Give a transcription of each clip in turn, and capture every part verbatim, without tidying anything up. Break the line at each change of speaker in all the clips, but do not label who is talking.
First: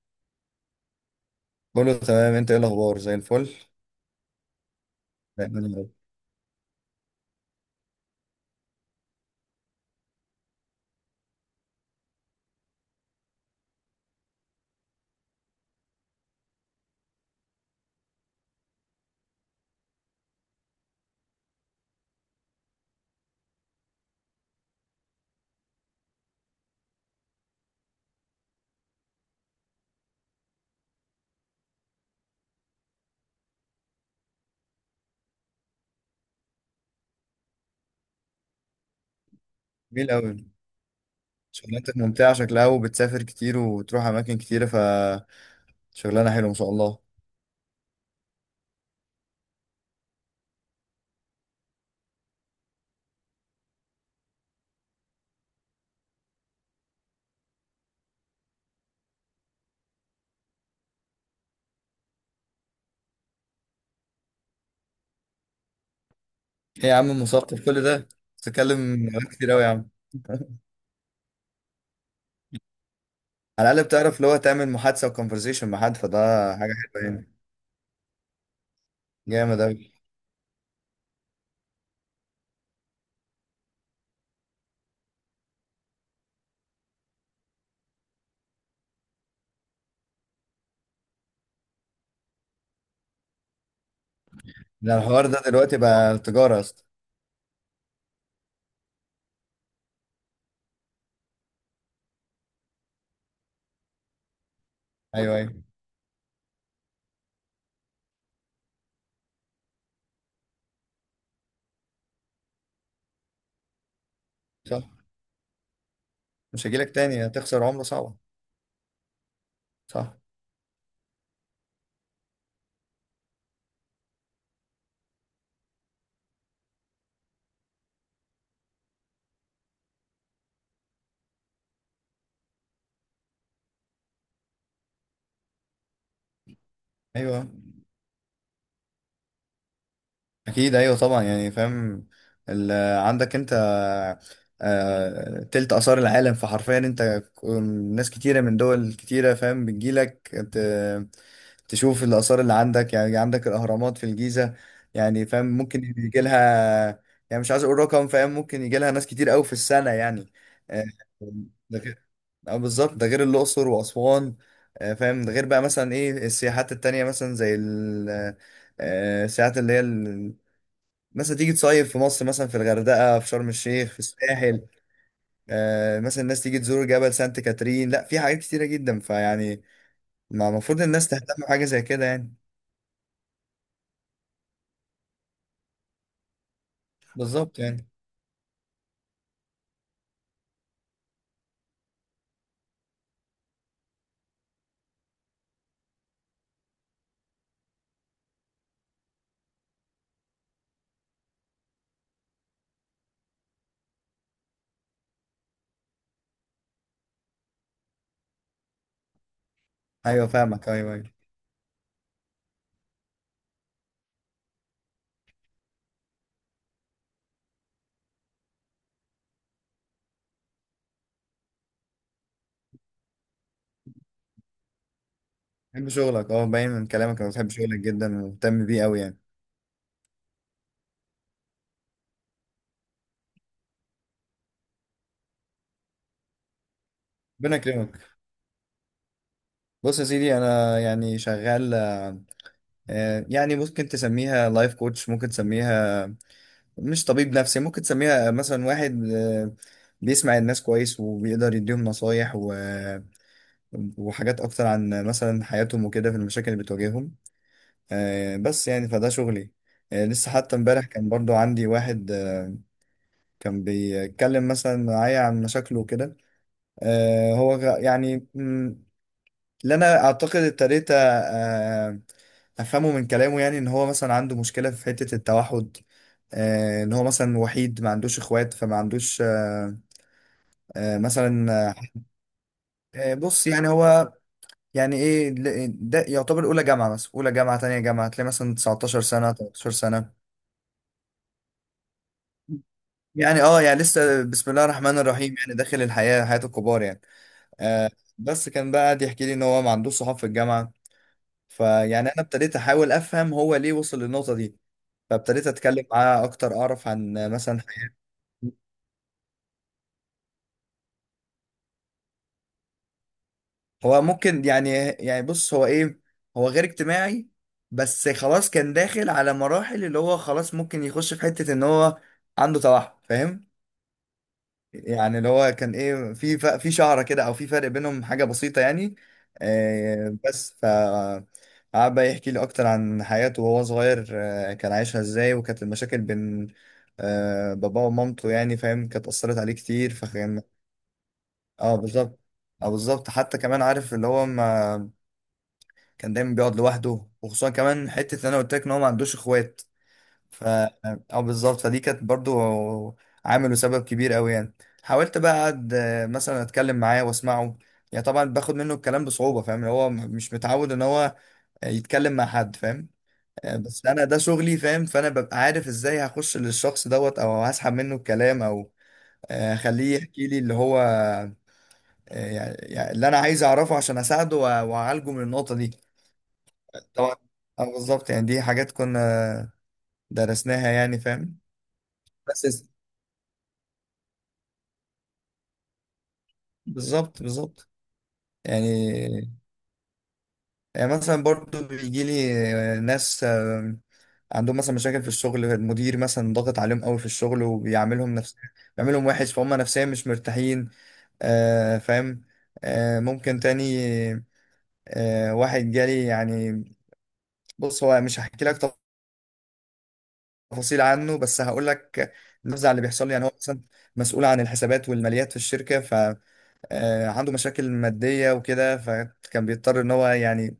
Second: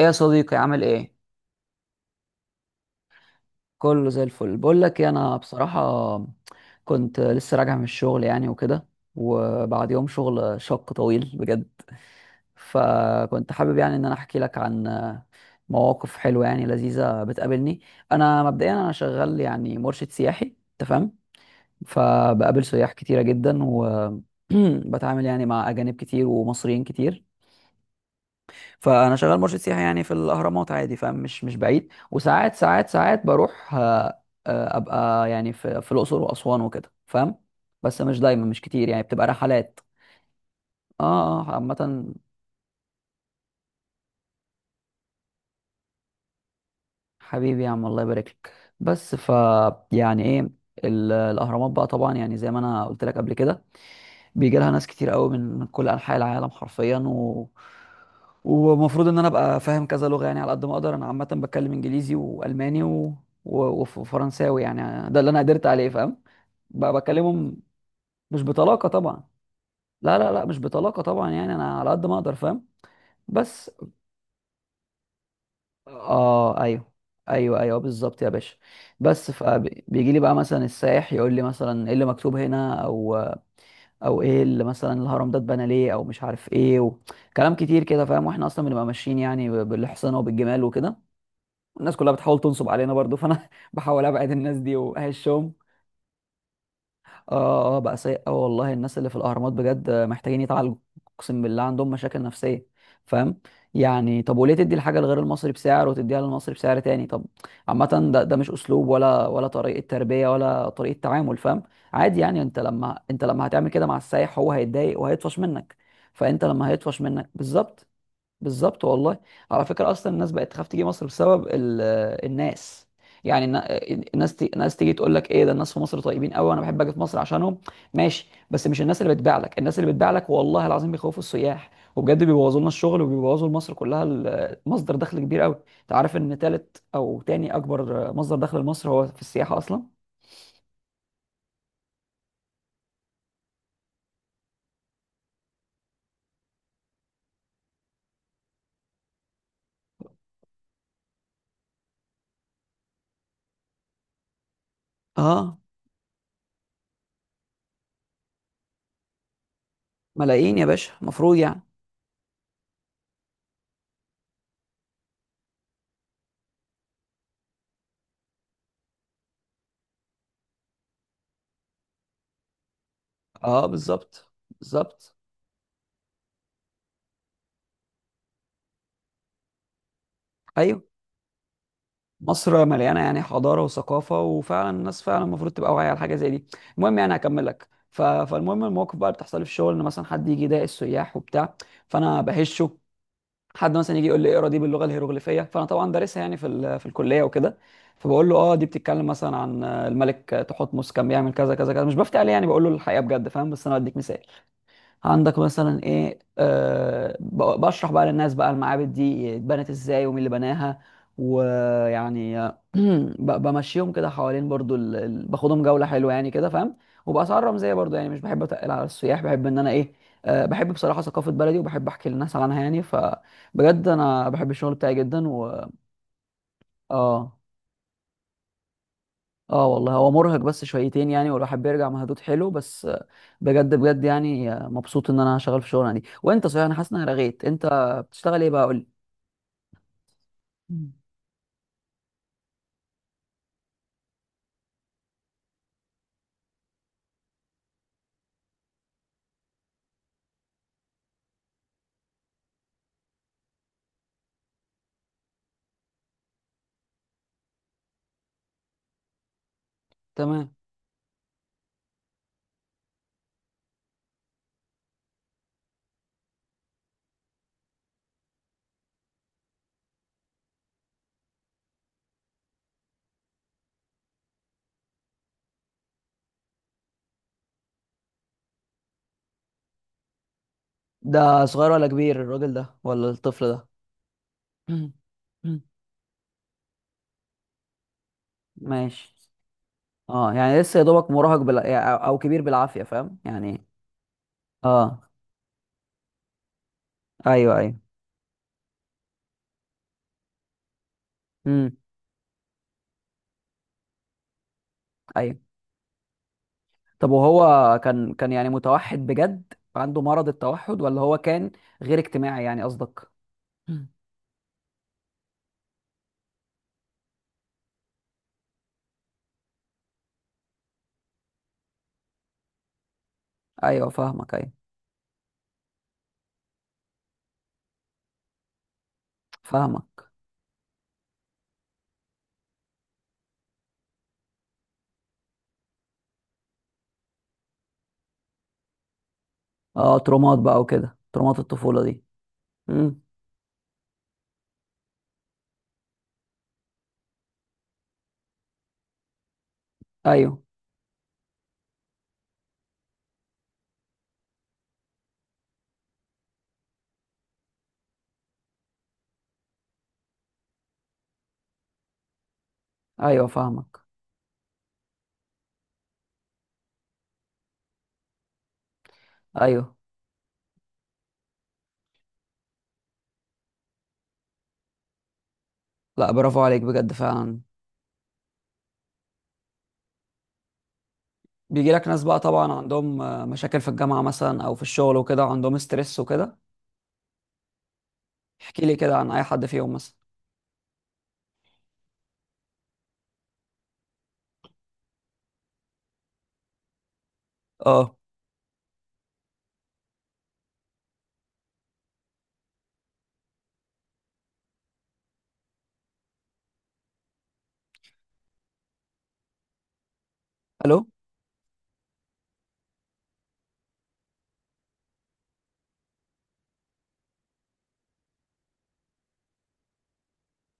ايه يا صديقي، عامل ايه؟
كله تمام، انت ايه الاخبار؟ زي الفل
كله زي الفل. بقول لك إيه، انا
دايما يا
بصراحه
رب.
كنت لسه راجع من الشغل يعني وكده، وبعد يوم شغل شق طويل بجد. فكنت حابب يعني ان انا احكي لك عن مواقف حلوه يعني لذيذه بتقابلني. انا مبدئيا انا شغال يعني مرشد سياحي، تمام؟ فبقابل سياح كتيره جدا وبتعامل يعني مع اجانب كتير ومصريين كتير. فانا شغال مرشد سياحي يعني في الاهرامات عادي، فمش مش بعيد، وساعات ساعات ساعات بروح آه، آه، ابقى يعني في في الاقصر واسوان وكده، فاهم؟ بس مش دايما، مش كتير، يعني بتبقى رحلات.
جميل قوي،
اه، اه، عامه.
شغلانتك ممتعه شكلها وبتسافر كتير وتروح اماكن كتيره، فشغلانه حلوه ما شاء الله.
حبيبي يا عم، الله يبارك لك. بس ف يعني ايه، ال- الاهرامات بقى، طبعا يعني زي ما انا قلت لك قبل كده، بيجي لها ناس كتير قوي من من كل انحاء العالم حرفيا، و... ومفروض ان انا ابقى فاهم كذا لغه يعني على قد ما اقدر. انا عامه بتكلم انجليزي والماني و... و... وف- وفرنساوي، يعني ده اللي انا قدرت عليه، فاهم؟
ايه
بقى
يا عم،
بكلمهم
مثقف كل ده؟
مش بطلاقه
بتتكلم
طبعا.
كتير قوي يا عم
لا، لا، لا، مش بطلاقه طبعا، يعني انا على قد ما اقدر، فاهم؟
على
بس.
الاقل بتعرف اللي هو تعمل محادثه وكونفرزيشن مع حد، فده
اه،
حاجه
ايوه،
حلوه يعني.
ايوه، ايوه، بالظبط يا باشا. بس
جامد قوي.
فبيجي لي بقى مثلا السائح يقول لي مثلا ايه اللي مكتوب هنا، او او ايه اللي مثلا الهرم ده اتبنى ليه، او مش عارف ايه، و... كلام كتير كده، فاهم؟ واحنا اصلا بنبقى ماشيين يعني ب- بالاحصنه وبالجمال وكده. الناس كلها بتحاول تنصب علينا برضو، فانا بحاول ابعد الناس دي
ده الحوار ده
واهشهم.
دلوقتي بقى تجاره يا اسطى؟
اه، اه، بقى سيء قوي والله. الناس اللي في الاهرامات بجد محتاجين يتعالجوا، اقسم بالله عندهم مشاكل نفسيه، فاهم؟ يعني طب وليه تدي الحاجه لغير
ايوه،
المصري
ايوه.
بسعر وتديها للمصري بسعر تاني؟ طب، عامه، ده ده مش اسلوب، ولا ولا طريقه تربيه، ولا طريقه تعامل، فاهم؟ عادي يعني انت لما انت لما هتعمل كده مع السايح، هو
صح،
هيتضايق وهيطفش منك. فانت
مش
لما
هجيلك
هيطفش
تاني،
منك،
هتخسر عمله
بالظبط.
صعبه.
بالظبط والله. على فكرة أصلا
صح.
الناس بقت تخاف تيجي مصر بسبب ال- الناس، يعني النا- الناس تي... الناس تيجي تقول لك ايه ده، الناس في مصر طيبين قوي، انا بحب اجي في مصر عشانهم. ماشي، بس مش الناس اللي بتبيع لك، الناس اللي بتبيع لك والله العظيم بيخوفوا السياح، وبجد بيبوظوا لنا الشغل وبيبوظوا لمصر كلها، ال- مصدر دخل كبير قوي. انت عارف ان تالت او
ايوه،
تاني اكبر مصدر دخل لمصر هو في السياحة اصلا.
اكيد ايوه طبعا يعني فاهم. ال- عندك انت آه، تلت آثار العالم، فحرفيا انت ك- ناس كتيرة من دول كتيرة فاهم بتجيلك ت- تشوف الآثار اللي عندك، يعني عندك الأهرامات في الجيزة، يعني فاهم
اه،
ممكن يجي لها، يعني مش عايز أقول رقم، فاهم ممكن يجي لها ناس كتير أوي في السنة يعني.
ملايين يا
آه،
باشا مفروض، يعني.
ده غير، آه، بالظبط ده غير الأقصر وأسوان. آه، فاهم ده غير بقى مثلا إيه السياحات التانية، مثلا زي ال- آه، آه، السياحات اللي هي مثلا تيجي تصيف في مصر، مثلا في الغردقة، في شرم
اه،
الشيخ، في
بالظبط،
الساحل.
بالظبط.
آه مثلا الناس تيجي تزور جبل سانت كاترين، لا في حاجات كتيرة جدا، فيعني ما المفروض
ايوه،
الناس تهتم بحاجة زي كده يعني.
مصر مليانه يعني حضاره وثقافه، وفعلا الناس فعلا المفروض تبقى واعيه على حاجه زي دي. المهم يعني هكمل
بالظبط
لك
يعني.
ف... فالمهم المواقف بقى اللي بتحصل لي في الشغل، ان مثلا حد يجي يضايق السياح وبتاع، فانا بهشه. حد مثلا يجي يقول لي اقرا دي باللغه الهيروغليفيه، فانا طبعا دارسها يعني في ال... في الكليه وكده، فبقول له اه دي بتتكلم مثلا عن الملك تحتمس، كان بيعمل كذا كذا كذا. مش بفتي عليه يعني، بقول له الحقيقه بجد، فاهم؟ بس انا بديك مثال، عندك مثلا ايه، أه ب- بشرح بقى للناس بقى المعابد دي اتبنت ازاي ومين
ايوه
اللي
فاهمك،
بناها.
ايوه ايوه.
ويعني آه، ب- بمشيهم كده حوالين برضو ال... ال- باخدهم جولة حلوة يعني كده، فاهم؟ وبأسعار رمزية برضو، يعني مش بحب اتقل على السياح، بحب ان انا ايه، أه بحب بصراحة ثقافة بلدي، وبحب احكي للناس عنها يعني، فبجد انا بحب الشغل بتاعي جدا و...
بحب شغلك، اه باين من كلامك انا
اه،
بتحب شغلك جدا ومهتم بيه قوي يعني.
اه والله هو مرهق بس شويتين يعني، والواحد بيرجع مهدود حلو، بس آه، بجد بجد يعني آه، مبسوط ان انا شغال في شغلنا دي. وانت صحيح، انا حاسس ان انا رغيت.
ربنا
انت
يكرمك.
بتشتغل ايه بقى؟ قول لي.
بص يا سيدي، انا
مم.
يعني شغال آه آه، يعني ممكن تسميها لايف كوتش، ممكن تسميها مش طبيب نفسي، ممكن تسميها مثلا واحد آه بيسمع الناس كويس وبيقدر يديهم نصايح، و وحاجات أكتر عن مثلا حياتهم وكده، في المشاكل اللي بتواجههم. آه، بس يعني فده شغلي. آه، لسه
تمام.
حتى امبارح كان برضو عندي واحد، آه، كان بيتكلم مثلا معايا عن مشاكله وكده. آه، هو غ- يعني، مم، اللي أنا أعتقد ابتديت آه، آه، أفهمه من كلامه، يعني إن هو مثلا عنده مشكلة في حتة التوحد. آه، إن هو مثلا وحيد ما عندوش إخوات، فما عندوش آه، آه،
ده
مثلا.
صغير ولا كبير الراجل ده، ولا
آه، بص
الطفل ده؟
يعني هو،
مم.
يعني ايه،
مم.
ل- ده يعتبر اولى جامعه، مثلا اولى جامعه، تانية جامعه، هتلاقي مثلا 19
ماشي.
سنه 13 سنه
اه، يعني لسه يا دوبك مراهق، بلا... يعني او أو كبير بالعافيه، فاهم
يعني. اه
يعني؟
يعني لسه بسم الله الرحمن
اه،
الرحيم، يعني داخل الحياه، حياه الكبار يعني.
ايوه، ايوه.
آه بس كان بقى قاعد يحكي لي ان هو ما عندوش صحاب في الجامعه.
امم.
فيعني انا ابتديت احاول افهم هو ليه وصل للنقطه دي،
ايوه.
فابتديت اتكلم معاه اكتر، اعرف
طب
عن مثلا
وهو
حياته.
كان كان يعني متوحد بجد، عنده مرض التوحد، ولا هو كان غير اجتماعي يعني، قصدك؟
هو ممكن يعني، يعني بص هو ايه، هو غير اجتماعي، بس خلاص كان داخل على مراحل اللي هو خلاص ممكن يخش في حته ان هو عنده توحد فاهم.
ايوه فاهمك، ايوه
يعني اللي هو كان ايه في ف- في شعره كده، او في فرق بينهم، حاجه بسيطه يعني.
فاهمك.
آه، بس ف قعد بقى يحكي لي اكتر عن حياته وهو صغير، آه، كان عايشها ازاي، وكانت المشاكل بين آه، باباه ومامته، يعني فاهم كانت اثرت عليه كتير
اه، ترومات
فكان.
بقى وكده، ترومات
اه
الطفولة دي.
بالظبط، اه
امم.
بالظبط. حتى كمان عارف اللي هو ما كان دايما بيقعد لوحده، وخصوصا كمان حته ان انا قلت لك ان هو ما عندوش اخوات.
ايوه،
ف اه بالظبط، فدي كانت برضو عامل وسبب كبير قوي يعني. حاولت بقى اقعد، آه، مثلا اتكلم معاه واسمعه، يعني طبعا باخد منه الكلام بصعوبة، فاهم هو م- مش متعود ان هو آه، يتكلم مع حد فاهم.
ايوه
آه،
فاهمك،
بس انا ده شغلي فاهم، فانا ببقى عارف ازاي هخش للشخص دوت، او هسحب منه الكلام، او آه،
ايوه.
اخليه يحكي لي اللي هو، آه، يعني، يعني اللي انا عايز اعرفه عشان اساعده وأ- واعالجه من النقطة دي.
لا، برافو عليك بجد
طبعا
فعلا.
اه بالظبط يعني، دي حاجات كنا درسناها يعني فاهم.
بيجي لك ناس بقى طبعا
بس
عندهم آه، مشاكل في الجامعة مثلا، او في الشغل وكده، عندهم ستريس وكده.
بالظبط بالظبط.
احكي لي كده عن اي
يعني،
حد فيهم مثلا.
يعني مثلا برضو بيجي لي آه، ناس آه، عندهم مثلا مشاكل في الشغل، المدير مثلا ضاغط عليهم قوي في الشغل
اه.
وبيعملهم نفس، بيعملهم وحش فهم نفسيا مش مرتاحين. آه فاهم. آه ممكن تاني. آه واحد جالي يعني، بص هو مش هحكي لك تفاصيل
الو؟
عنه، بس هقول لك النزعة اللي بيحصل لي. يعني هو مثلا مسؤول عن الحسابات والماليات في الشركة، فعنده مشاكل مادية وكده، فكان بيضطر ان هو يعني،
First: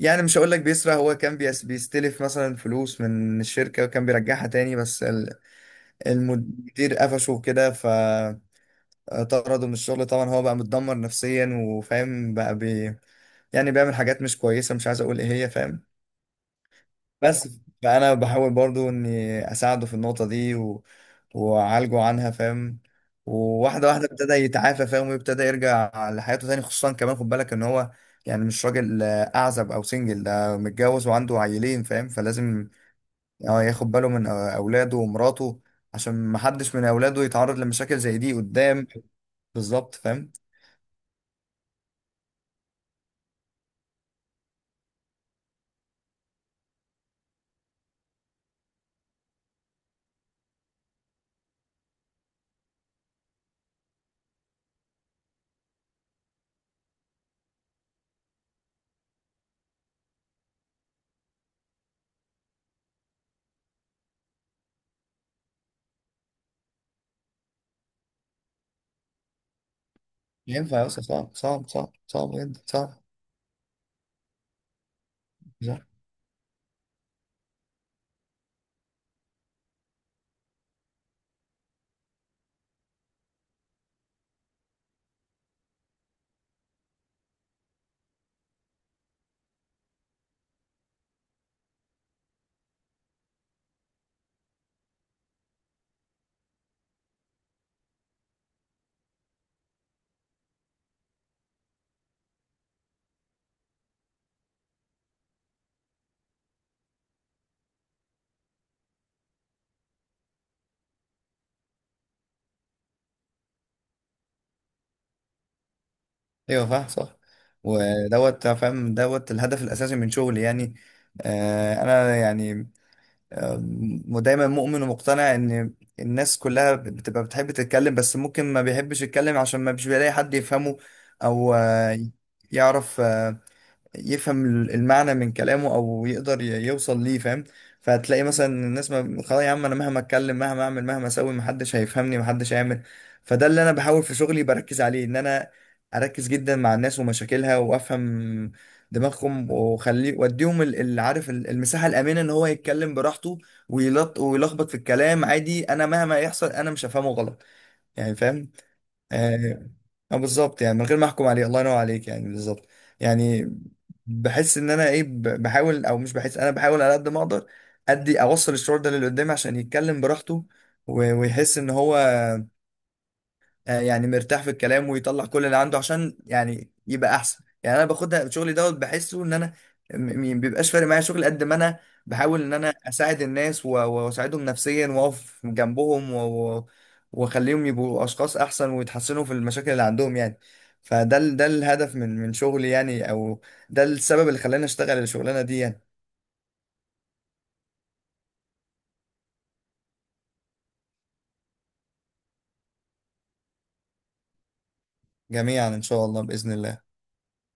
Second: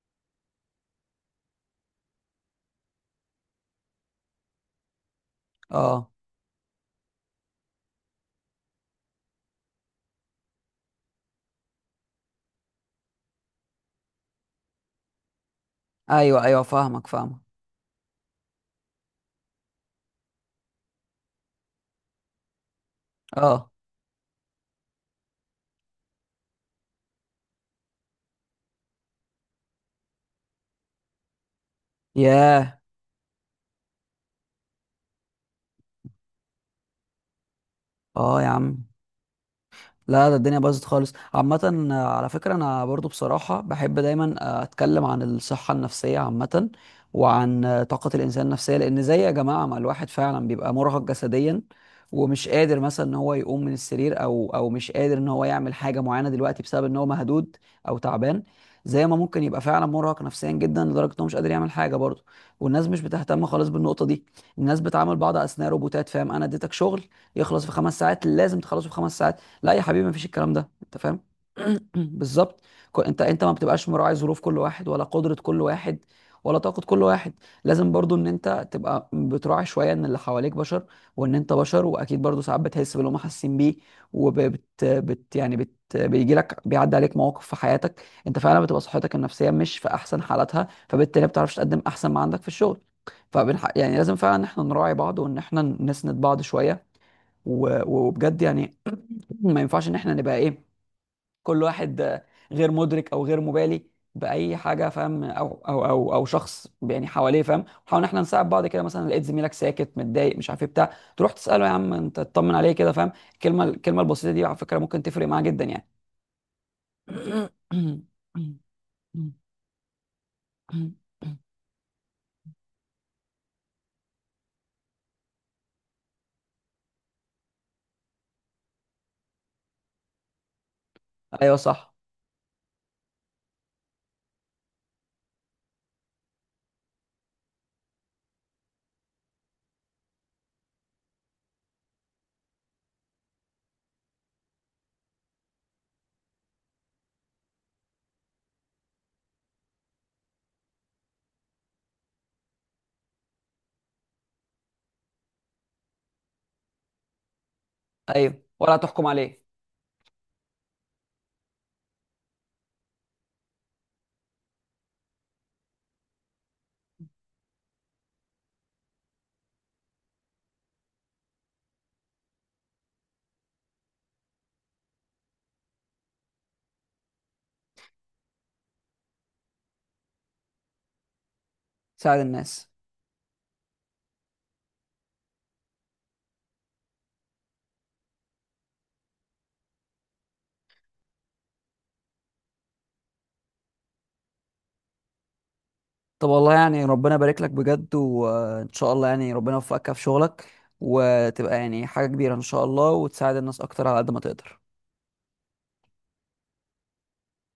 يعني مش هقول لك بيسرق، هو كان بيس بيستلف مثلا فلوس من الشركة وكان بيرجعها تاني، بس ال-
اه،
المدير قفشه كده فطرده من الشغل. طبعا هو بقى متدمر نفسيا وفاهم، بقى بي يعني بيعمل حاجات مش كويسة، مش عايز اقول ايه هي فاهم.
ايوه، ايوه فاهمك، فاهمك.
بس فانا بحاول برضو اني اساعده في النقطه دي، و... واعالجه عنها فاهم.
اه.
وواحده واحده ابتدى يتعافى فاهم، ويبتدى يرجع لحياته تاني، خصوصا كمان خد بالك ان هو يعني مش راجل، آه، اعزب او سنجل، ده متجوز وعنده عيلين فاهم، فلازم
ياه.
آه، ياخد باله من آه، اولاده ومراته، عشان محدش من اولاده يتعرض لمشاكل زي دي
اه يا عم،
قدام. بالظبط
لا
فاهم.
ده الدنيا باظت خالص. عامة آه، على فكرة أنا برضو بصراحة بحب دايما آه، أتكلم عن الصحة النفسية عامة، وعن آه، طاقة الإنسان النفسية. لأن زي يا جماعة ما الواحد فعلا بيبقى مرهق جسديا، ومش قادر مثلا إن هو يقوم من السرير، أو أو مش قادر إن هو يعمل حاجة معينة دلوقتي بسبب إن هو مهدود أو تعبان. زي ما ممكن يبقى فعلا مرهق نفسيا جدا لدرجة إن هو مش قادر يعمل حاجة برضه. والناس مش بتهتم خالص بالنقطة دي. الناس بتعامل بعض أثناء روبوتات، فاهم؟ أنا اديتك شغل يخلص في خمس ساعات، لازم تخلصه في خمس ساعات؟ لا يا حبيبي، مفيش الكلام
مش
ده،
ينفع يا
انت
أسطى،
فاهم؟
صعب صعب صعب صعب
بالظبط.
جدا صعب.
كو- انت انت ما بتبقاش مراعي ظروف كل واحد، ولا قدرة كل واحد، ولا طاقة كل واحد. لازم برضو ان انت تبقى بتراعي شوية ان اللي حواليك بشر، وان انت بشر، واكيد برضو ساعات بتحس باللي هم حاسين بيه. وبت بت يعني بت بيجي لك، بيعدي عليك مواقف في حياتك انت فعلا بتبقى صحتك النفسية مش في احسن حالاتها، فبالتالي ما بتعرفش تقدم احسن ما عندك في الشغل. فبنح... يعني لازم فعلا ان احنا نراعي بعض، وان احنا نسند بعض شوية. و- وبجد يعني ما ينفعش ان احنا نبقى ايه، كل واحد آه، غير مدرك او غير مبالي باي حاجه، فاهم؟ او او او او شخص يعني حواليه، فاهم؟ نحاول ان احنا نساعد بعض. كده مثلا لقيت زميلك ساكت متضايق مش عارف ايه بتاع، تروح تساله يا عم انت، تطمن عليه كده، فاهم؟ الكلمه الكلمه البسيطه دي على فكره ممكن تفرق معاه جدا، يعني.
ايوه فاهم صح. ودوت فاهم دوت الهدف الاساسي من شغلي يعني. آه انا يعني، آه دايما مؤمن ومقتنع ان الناس كلها بتبقى بتحب تتكلم، بس ممكن ما بيحبش يتكلم عشان ما بيش بيلاقي حد يفهمه، او
ايوه صح.
آه يعرف، آه، يفهم المعنى من كلامه، او يقدر ي- يوصل ليه فاهم. فهتلاقي مثلا الناس، ما خلاص يا عم انا مهما اتكلم مهما اعمل مهما اسوي محدش هيفهمني محدش هيعمل. فده اللي انا بحاول في شغلي بركز عليه، ان انا اركز جدا مع الناس ومشاكلها، وافهم دماغهم، واخليه واديهم ال- اللي عارف ال- المساحه الامنه ان هو يتكلم براحته، ويلط ويلخبط في الكلام عادي، انا مهما يحصل انا مش هفهمه غلط يعني
ايوه،
فاهم.
ولا تحكم عليه.
آه آه، بالظبط، يعني من غير ما احكم عليه، الله ينور عليك يعني بالظبط. يعني بحس ان انا ايه، ب- بحاول، او مش بحس انا بحاول على قد ما اقدر ادي اوصل الشعور ده للي قدامي عشان يتكلم براحته، و- ويحس ان هو آه، يعني مرتاح في الكلام، ويطلع كل اللي عنده عشان يعني يبقى احسن يعني. انا باخدها شغلي دوت، بحسه ان انا م- م- بيبقاش فارق معايا شغل قد ما انا
ساعد
بحاول ان
الناس.
انا اساعد الناس، و- واساعدهم نفسيا، واقف جنبهم و- و- واخليهم يبقوا اشخاص احسن ويتحسنوا في المشاكل اللي عندهم يعني. فده ال- ده الهدف من من شغلي يعني، او ده السبب اللي خلاني اشتغل الشغلانه دي يعني.
طب والله يعني ربنا يبارك لك بجد، وان شاء الله يعني ربنا يوفقك في شغلك، وتبقى يعني حاجة كبيرة ان شاء الله، وتساعد الناس اكتر على قد ما تقدر.
جميعا ان شاء الله، باذن الله.